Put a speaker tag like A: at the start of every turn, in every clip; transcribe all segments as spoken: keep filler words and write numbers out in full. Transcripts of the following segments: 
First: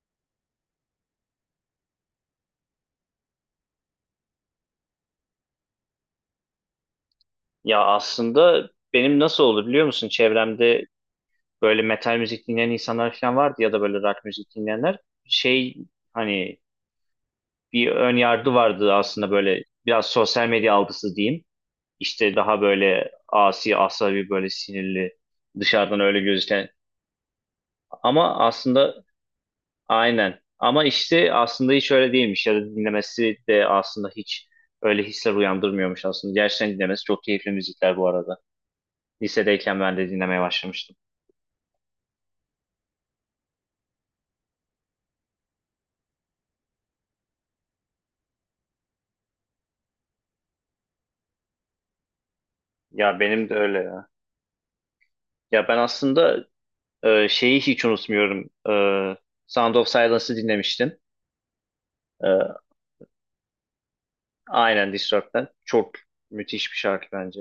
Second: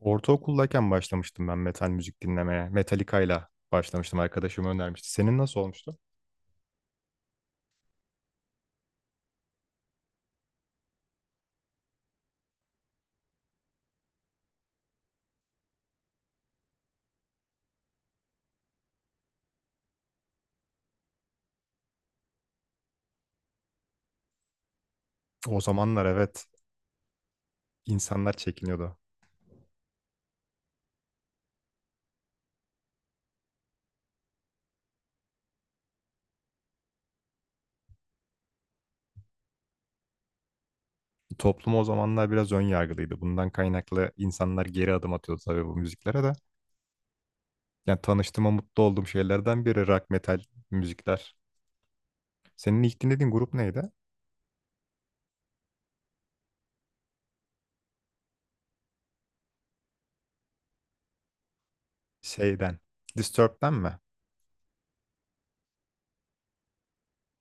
A: Ortaokuldayken başlamıştım ben metal müzik dinlemeye. Metallica'yla başlamıştım. Arkadaşım önermişti. Senin nasıl olmuştu?
B: Ya aslında benim nasıl oldu biliyor musun? Çevremde böyle metal müzik dinleyen insanlar falan vardı ya da böyle rock müzik dinleyenler. Şey, hani, bir ön yargı vardı aslında, böyle biraz sosyal medya algısı diyeyim. İşte daha böyle asi, asabi, böyle sinirli,
A: O
B: dışarıdan
A: zamanlar
B: öyle
A: evet,
B: gözüken.
A: insanlar
B: Ama aslında,
A: çekiniyordu.
B: aynen. Ama işte aslında hiç öyle değilmiş ya da dinlemesi de aslında hiç öyle hisler uyandırmıyormuş aslında. Gerçekten dinlemesi çok keyifli müzikler bu arada. Lisedeyken ben de dinlemeye başlamıştım.
A: Toplum o zamanlar biraz ön yargılıydı. Bundan kaynaklı insanlar geri adım atıyordu tabii bu müziklere de. Yani tanıştığıma mutlu olduğum şeylerden biri rock metal müzikler. Senin ilk
B: Ya
A: dinlediğin
B: benim
A: grup
B: de öyle
A: neydi?
B: ya. Ya ben aslında e, şeyi hiç unutmuyorum. E, Sound of Silence'ı dinlemiştim. E,
A: Şeyden. Disturbed'den mi?
B: aynen Disturbed'den. Çok müthiş bir şarkı bence.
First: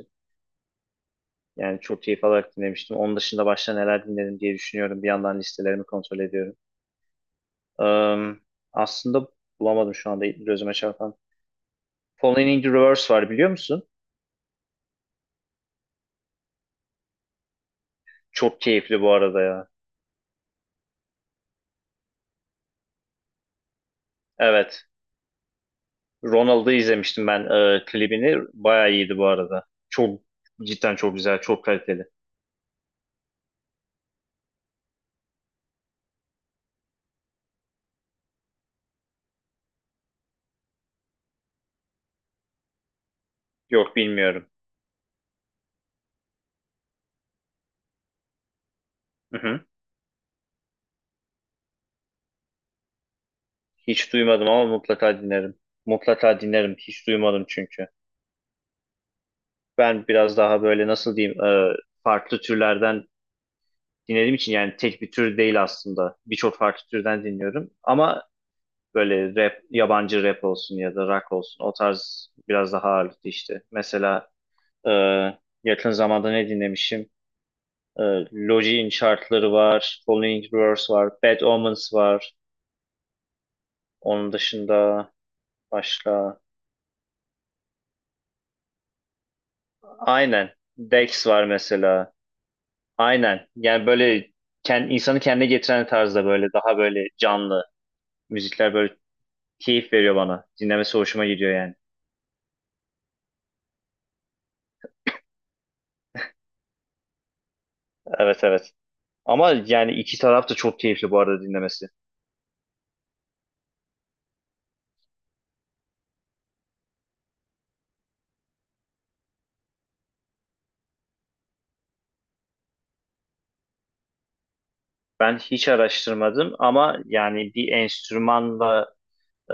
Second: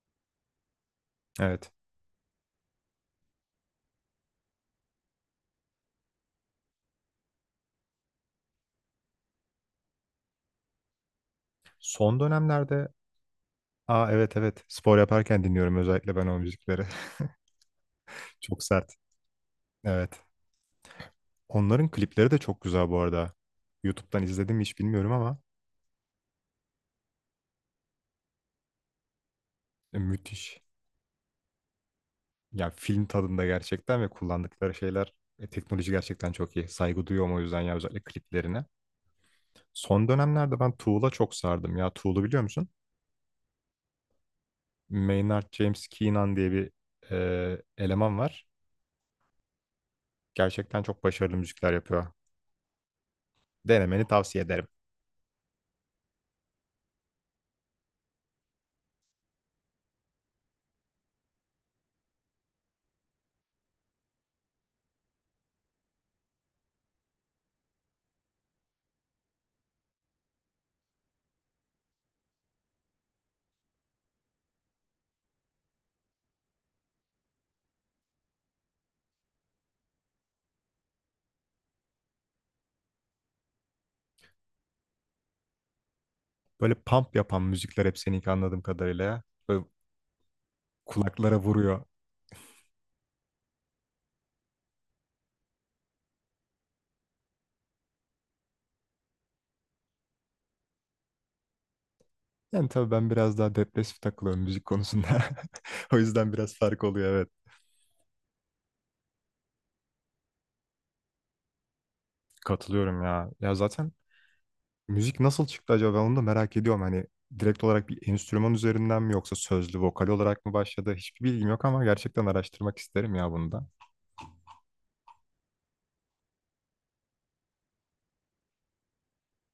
A: Evet.
B: Yani çok keyif alarak dinlemiştim. Onun dışında başka neler dinledim diye düşünüyorum. Bir yandan listelerimi kontrol ediyorum. E, aslında bulamadım şu anda gözüme çarpan.
A: Son
B: Falling in the
A: dönemlerde.
B: Reverse var, biliyor musun?
A: Aa, evet evet. Spor yaparken dinliyorum özellikle ben o müzikleri.
B: Çok
A: Çok sert.
B: keyifli bu arada ya.
A: Evet. Onların klipleri de çok güzel bu arada. YouTube'dan izledim mi hiç
B: Evet.
A: bilmiyorum ama
B: Ronald'ı izlemiştim ben, e, klibini. Bayağı iyiydi bu arada.
A: e,
B: Çok,
A: müthiş.
B: cidden çok güzel, çok kaliteli.
A: Ya film tadında gerçekten ve kullandıkları şeyler e, teknoloji gerçekten çok iyi. Saygı duyuyorum o yüzden ya, özellikle kliplerine. Son dönemlerde ben Tool'a çok sardım ya. Tool'u biliyor musun?
B: Yok, bilmiyorum.
A: Maynard James Keenan diye bir e, eleman var.
B: Hı hı.
A: Gerçekten çok başarılı müzikler yapıyor. Denemeni
B: Hiç
A: tavsiye
B: duymadım ama
A: ederim.
B: mutlaka dinlerim. Mutlaka dinlerim. Hiç duymadım çünkü. Ben biraz daha böyle, nasıl diyeyim, e, farklı türlerden dinlediğim için, yani tek bir tür değil aslında. Birçok farklı türden dinliyorum. Ama böyle rap, yabancı rap olsun ya da rock olsun, o tarz biraz daha ağırlıklı işte. Mesela e, yakın zamanda ne dinlemişim? E, Logic'in şarkıları var. Following Verse var. Bad Omens var. Onun dışında başka...
A: Böyle pump yapan müzikler hep seninki anladığım kadarıyla, ya. Böyle
B: Aynen. Dex
A: kulaklara
B: var
A: vuruyor.
B: mesela. Aynen. Yani böyle kend, insanı kendine getiren tarzda, böyle daha böyle canlı müzikler, böyle keyif veriyor bana. Dinlemesi hoşuma gidiyor yani.
A: Yani tabii ben biraz daha depresif takılıyorum müzik konusunda. O yüzden biraz fark oluyor, evet.
B: Evet, evet. Ama yani iki taraf da çok keyifli bu arada dinlemesi.
A: Katılıyorum ya. Ya zaten müzik nasıl çıktı acaba? Ben onu da merak ediyorum. Hani direkt olarak bir enstrüman üzerinden mi yoksa sözlü, vokal olarak mı başladı? Hiçbir bilgim yok ama gerçekten araştırmak isterim ya bunu da.
B: Ben hiç araştırmadım ama yani bir enstrümanla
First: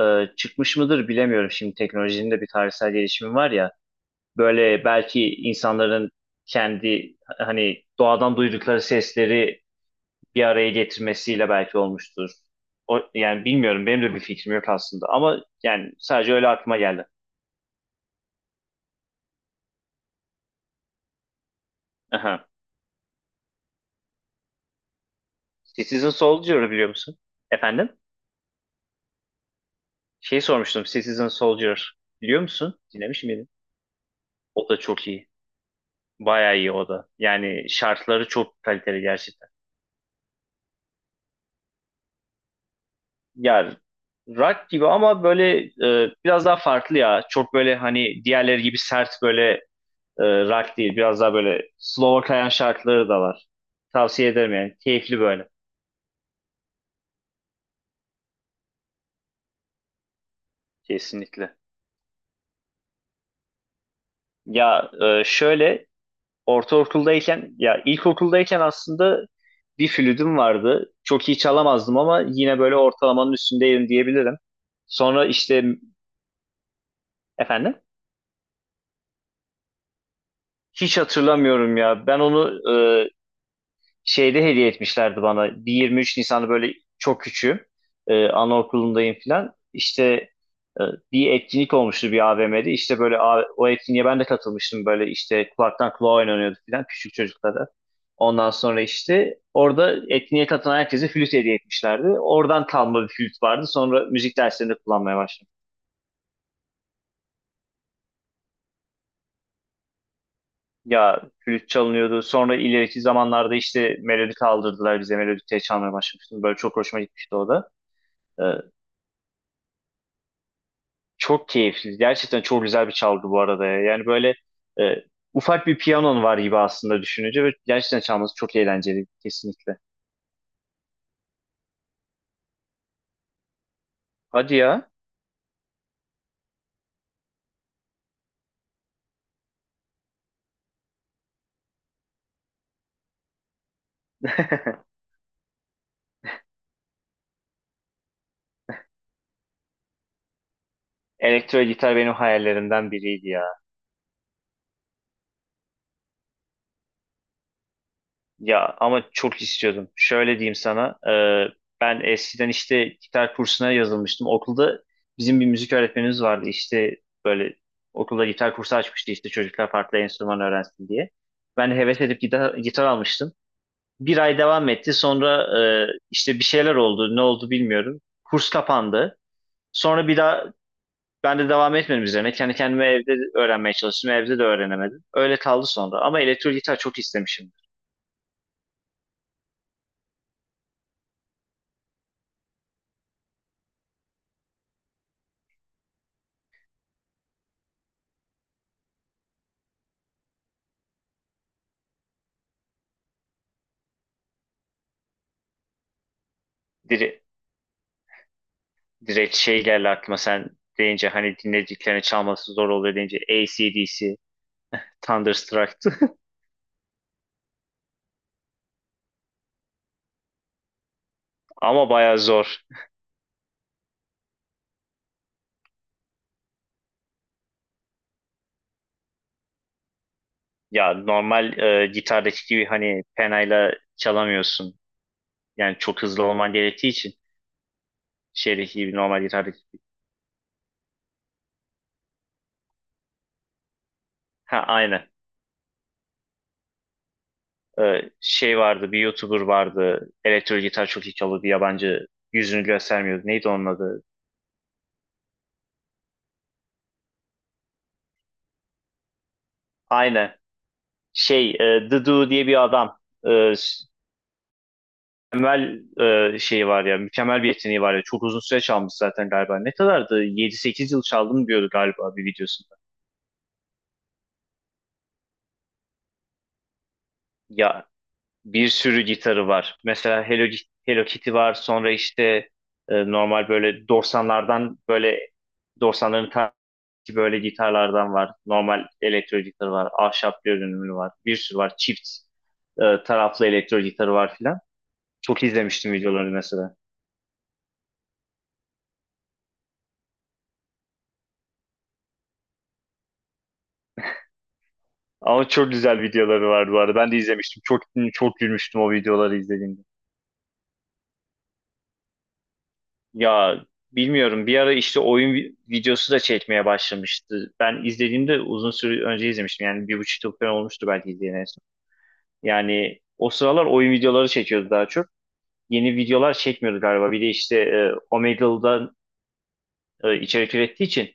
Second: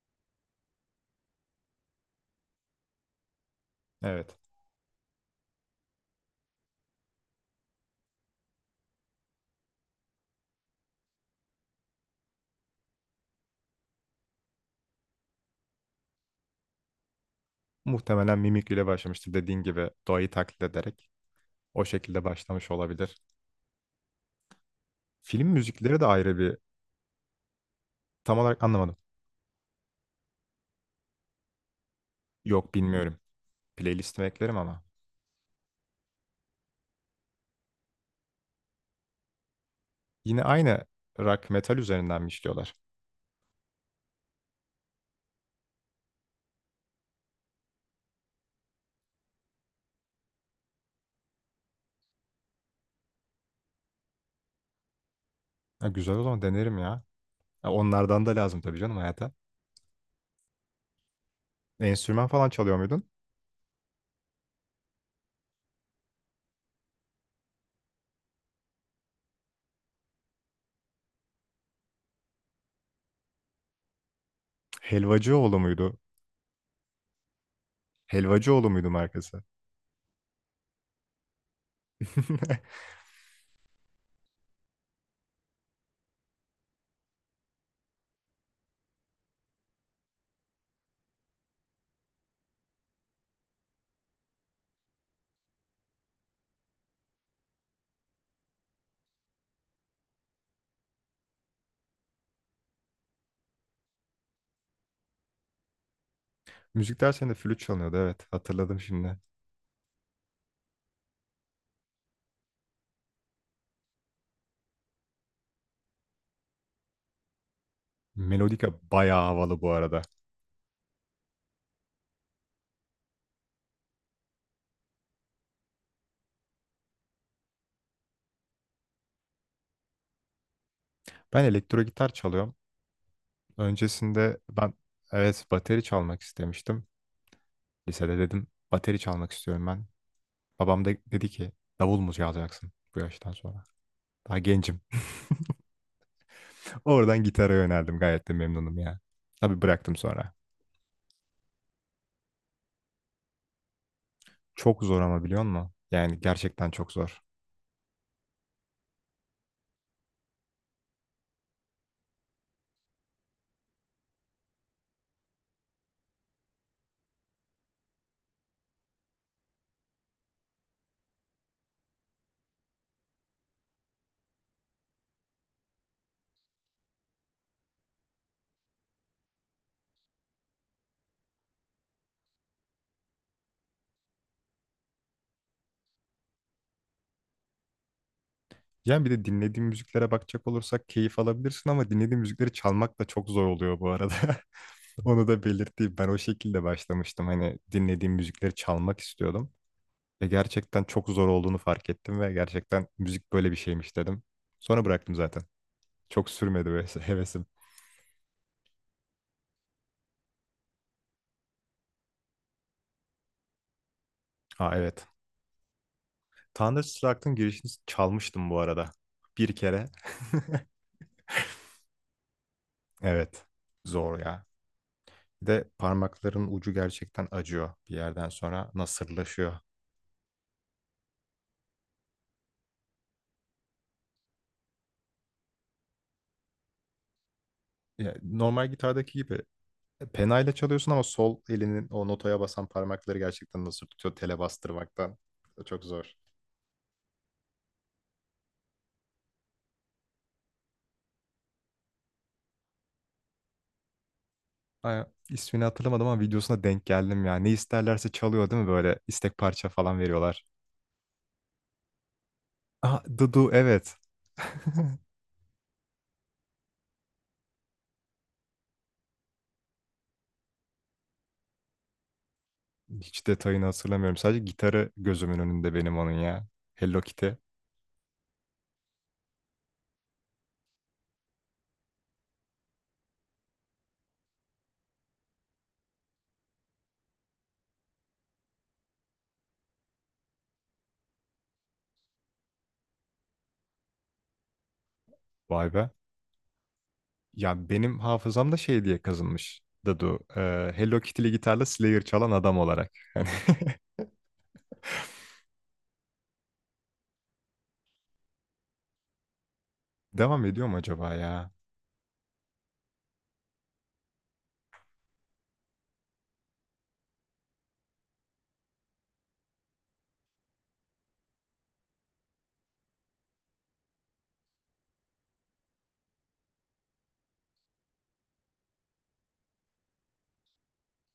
B: e, çıkmış mıdır bilemiyorum. Şimdi teknolojinin de bir tarihsel gelişimi var ya.
A: Evet.
B: Böyle belki insanların kendi, hani, doğadan duydukları sesleri bir araya getirmesiyle belki olmuştur. O, yani bilmiyorum, benim de bir fikrim yok aslında ama yani sadece öyle aklıma geldi.
A: Muhtemelen mimikriyle başlamıştır, dediğin gibi doğayı taklit ederek. O şekilde
B: Aha.
A: başlamış olabilir. Film müzikleri de
B: Citizen
A: ayrı bir
B: Soldier'ı biliyor musun? Efendim?
A: tam olarak anlamadım.
B: Şey sormuştum, Citizen Soldier biliyor
A: Yok,
B: musun?
A: bilmiyorum.
B: Dinlemiş miydin?
A: Playlistime eklerim
B: O da
A: ama.
B: çok iyi. Bayağı iyi o da. Yani şartları çok kaliteli gerçekten.
A: Yine aynı rock metal üzerinden mi işliyorlar?
B: Yani rock gibi ama böyle e, biraz daha farklı ya. Çok böyle, hani, diğerleri gibi sert böyle e, rock değil. Biraz daha böyle slow'a kayan şarkıları da var. Tavsiye ederim yani. Keyifli böyle.
A: Ha, güzel, o zaman denerim ya. Ha, onlardan da lazım tabii canım hayata.
B: Kesinlikle.
A: Enstrüman falan çalıyor muydun?
B: Ya e, şöyle, ortaokuldayken ya ilkokuldayken aslında bir flütüm vardı. Çok iyi çalamazdım ama yine böyle ortalamanın üstündeydim diyebilirim. Sonra
A: Helvacıoğlu
B: işte,
A: muydu?
B: efendim,
A: Helvacıoğlu muydu markası?
B: hiç hatırlamıyorum ya. Ben onu e, şeyde hediye etmişlerdi bana. Bir yirmi üç nisan Nisan'da, böyle çok küçüğüm. Ee, anaokulundayım falan. İşte e, bir etkinlik olmuştu bir A V M'de. İşte böyle A- o etkinliğe ben de katılmıştım. Böyle işte kulaktan kulağa oynanıyordu falan, küçük çocuklara. Ondan sonra işte orada etkinliğe katılan herkese flüt hediye etmişlerdi. Oradan kalma bir flüt vardı. Sonra müzik derslerinde kullanmaya başladım.
A: Müzik dersinde flüt çalınıyordu, evet, hatırladım şimdi.
B: Ya, flüt çalınıyordu. Sonra ileriki zamanlarda işte melodi kaldırdılar bize. Melodi çalmaya başlamıştım. Böyle çok hoşuma gitmişti o da. Ee,
A: Melodika bayağı havalı bu arada.
B: Çok keyifli. Gerçekten çok güzel bir çalgı bu arada ya. Yani böyle e, ufak bir piyanon var gibi aslında, düşününce, ve gerçekten çalması çok eğlenceli, kesinlikle.
A: Ben elektro gitar çalıyorum. Öncesinde
B: Hadi
A: ben
B: ya.
A: evet bateri çalmak istemiştim. Lisede dedim bateri çalmak istiyorum ben. Babam da dedi ki davul mu çalacaksın bu yaştan sonra? Daha gencim. Oradan gitara yöneldim. Gayet de memnunum ya. Tabii bıraktım sonra.
B: Elektro gitar benim hayallerimden biriydi ya.
A: Çok zor ama biliyor musun? Yani gerçekten çok zor.
B: Ya ama çok istiyordum. Şöyle diyeyim sana. e, ben eskiden işte gitar kursuna yazılmıştım. Okulda bizim bir müzik öğretmenimiz vardı. İşte böyle okulda gitar kursu açmıştı, işte çocuklar farklı enstrüman öğrensin diye. Ben heves edip gitar, gitar almıştım. Bir ay devam etti. Sonra e, işte bir şeyler oldu. Ne oldu bilmiyorum. Kurs kapandı. Sonra bir daha ben de devam etmedim üzerine. Kendi kendime evde öğrenmeye çalıştım. Evde de öğrenemedim. Öyle kaldı sonra. Ama elektro gitar çok istemişim.
A: Yani bir de dinlediğim müziklere bakacak olursak keyif alabilirsin ama dinlediğim müzikleri çalmak da çok zor oluyor bu arada. Onu da belirteyim. Ben o şekilde başlamıştım. Hani dinlediğim müzikleri çalmak istiyordum. Ve gerçekten çok zor olduğunu fark ettim ve gerçekten müzik böyle bir şeymiş dedim. Sonra bıraktım zaten. Çok sürmedi böyle
B: Dire
A: hevesim.
B: direkt şey geldi aklıma sen deyince, hani dinlediklerini çalması zor oluyor deyince, A C D C
A: Aa, evet.
B: Thunderstruck'tı.
A: Thunderstruck'ın girişini çalmıştım bu arada. Bir kere.
B: Ama bayağı zor.
A: Evet. Zor ya. Bir de parmakların ucu gerçekten acıyor bir yerden sonra. Nasırlaşıyor.
B: Ya, normal e, gitardaki gibi hani penayla çalamıyorsun. Yani çok hızlı olman gerektiği için,
A: Ya, normal
B: şeydeki gibi,
A: gitardaki
B: normal
A: gibi
B: gitardaki.
A: e, penayla çalıyorsun ama sol elinin o notaya basan parmakları gerçekten nasır tutuyor tele
B: Ha, aynen.
A: bastırmaktan. Çok zor.
B: Ee, şey vardı, bir YouTuber vardı, elektro gitar çok iyi çalıyor, bir yabancı, yüzünü göstermiyordu. Neydi onun adı?
A: Ay, ismini hatırlamadım ama videosuna denk geldim ya. Ne isterlerse çalıyor değil mi, böyle istek parça falan
B: Aynen,
A: veriyorlar.
B: şey, e, The Do diye bir adam,
A: Ah,
B: e,
A: Dudu,
B: s-
A: evet.
B: mükemmel e, şeyi var ya, mükemmel bir yeteneği var ya. Çok uzun süre çalmış zaten galiba. Ne kadardı, yedi sekize yıl çaldım diyordu galiba bir videosunda.
A: Hiç detayını hatırlamıyorum. Sadece gitarı gözümün önünde benim, onun ya. Hello Kitty.
B: Ya, bir sürü gitarı var mesela. Hello, Hello Kitty var, sonra işte e, normal böyle doksanlardan, böyle doksanların. Ki böyle gitarlardan var. Normal elektro gitar var. Ahşap görünümlü var. Bir sürü var. Çift e, taraflı elektro gitarı var filan. Çok
A: Vay be.
B: izlemiştim videoları mesela.
A: Ya benim hafızamda şey diye kazınmış. Dadu. Ee, Hello Kitty'li gitarla Slayer çalan adam olarak. Hani
B: Ama çok güzel videoları vardı bu arada. Ben de izlemiştim. Çok çok gülmüştüm o videoları izlediğimde.
A: devam ediyor mu acaba ya?
B: Ya bilmiyorum. Bir ara işte oyun vi- videosu da çekmeye başlamıştı. Ben izlediğimde uzun süre önce izlemiştim. Yani bir buçuk yıl falan olmuştu belki izleyen en son. Yani o sıralar oyun videoları çekiyordu daha çok. Yeni videolar çekmiyordu galiba. Bir de işte e, Omegle'dan e, içerik ürettiği için,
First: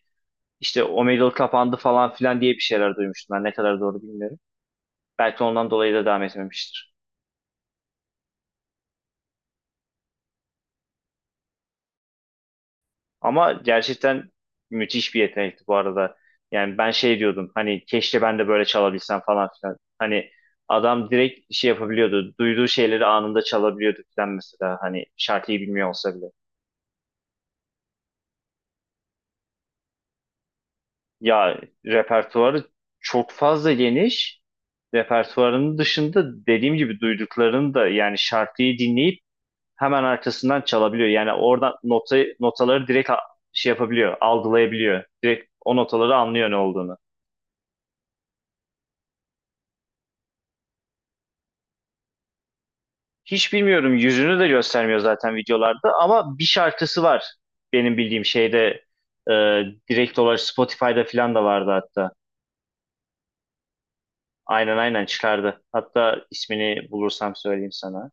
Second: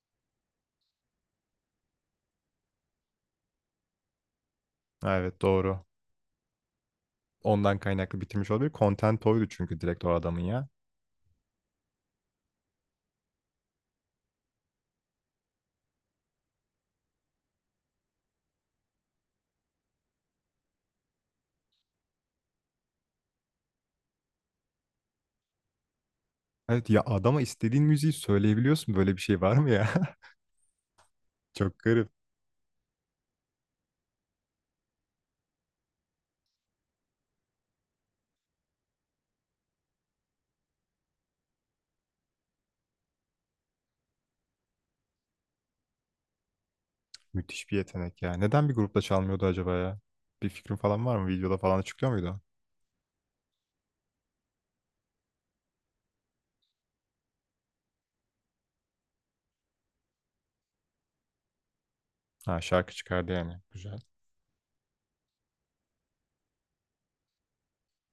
B: işte o Omegle kapandı falan filan diye bir şeyler duymuştum, ben ne kadar doğru bilmiyorum.
A: Ha, evet,
B: Belki ondan
A: doğru.
B: dolayı da devam etmemiştir.
A: Ondan kaynaklı bitirmiş olabilir. Content oydu çünkü direkt o adamın ya.
B: Ama gerçekten müthiş bir yetenekti bu arada. Yani ben şey diyordum, hani keşke ben de böyle çalabilsem falan filan. Hani adam direkt şey yapabiliyordu. Duyduğu şeyleri anında çalabiliyordu filan mesela. Hani şarkıyı bilmiyor olsa bile.
A: Evet ya, adama istediğin müziği söyleyebiliyorsun. Böyle bir şey var mı ya?
B: Ya,
A: Çok garip.
B: repertuarı çok fazla geniş, repertuarının dışında dediğim gibi duyduklarını da, yani şarkıyı dinleyip hemen arkasından çalabiliyor. Yani oradan notayı, notaları direkt a- şey yapabiliyor, algılayabiliyor. Direkt o notaları anlıyor ne olduğunu.
A: Müthiş bir yetenek ya. Neden bir grupta çalmıyordu acaba ya? Bir fikrin falan var mı? Videoda falan açıklıyor muydu?
B: Hiç bilmiyorum, yüzünü de göstermiyor zaten videolarda, ama bir şarkısı var benim bildiğim şeyde, e, direkt olarak Spotify'da falan da vardı hatta.
A: Ha, şarkı çıkardı yani. Güzel.
B: Aynen, aynen çıkardı. Hatta ismini bulursam söyleyeyim sana.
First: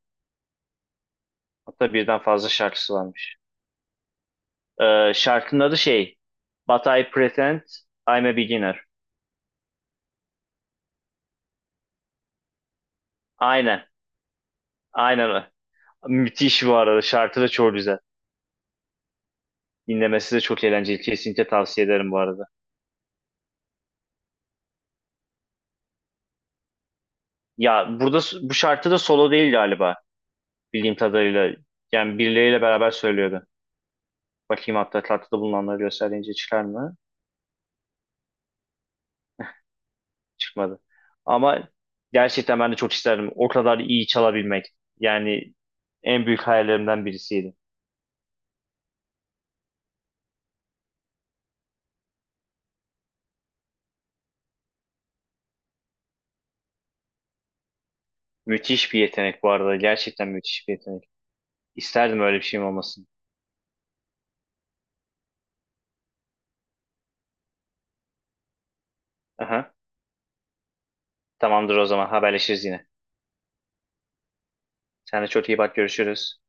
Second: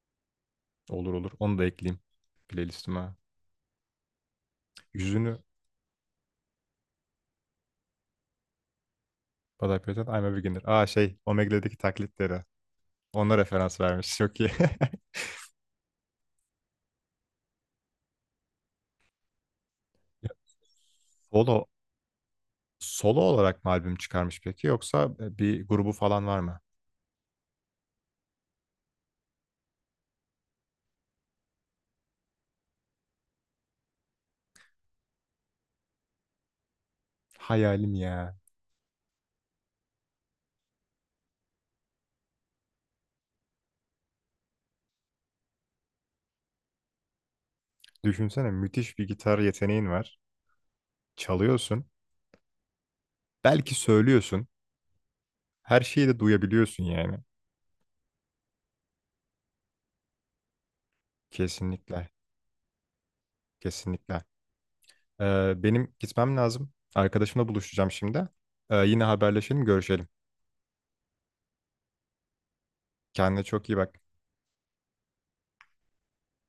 A: Olur olur. Onu da
B: Hatta
A: ekleyeyim
B: birden fazla şarkısı
A: playlistime.
B: varmış. E,
A: Yüzünü
B: şarkının adı şey But I Pretend I'm a Beginner.
A: Baday Peyton, I'm a Beginner. Aa, şey, Omegle'deki taklitleri. Ona referans
B: Aynen.
A: vermiş. Çok iyi.
B: Aynen o. Müthiş bu arada. Şarkı da çok güzel.
A: Ya,
B: Dinlemesi de çok eğlenceli. Kesinlikle
A: solo,
B: tavsiye ederim bu arada.
A: solo olarak mı albüm çıkarmış peki yoksa bir grubu falan var mı?
B: Ya, burada s- bu şarkı da solo değil galiba. Bildiğim kadarıyla. Yani birileriyle beraber söylüyordu. Bakayım, hatta tatlıda bulunanları gösterince çıkar mı?
A: Hayalim ya.
B: Çıkmadı. Ama gerçekten ben de çok isterdim. O kadar iyi çalabilmek. Yani en büyük hayallerimden birisiydi.
A: Düşünsene, müthiş bir gitar yeteneğin var. Çalıyorsun. Belki söylüyorsun. Her şeyi de duyabiliyorsun yani.
B: Müthiş bir yetenek bu arada. Gerçekten müthiş bir yetenek.
A: Kesinlikle.
B: İsterdim öyle bir şeyim olmasın.
A: Kesinlikle. Ee, benim gitmem lazım. Arkadaşımla buluşacağım şimdi. Ee, yine haberleşelim,
B: Aha.
A: görüşelim.
B: Tamamdır, o zaman haberleşiriz yine.
A: Kendine çok iyi bak.
B: Sen de çok iyi bak, görüşürüz.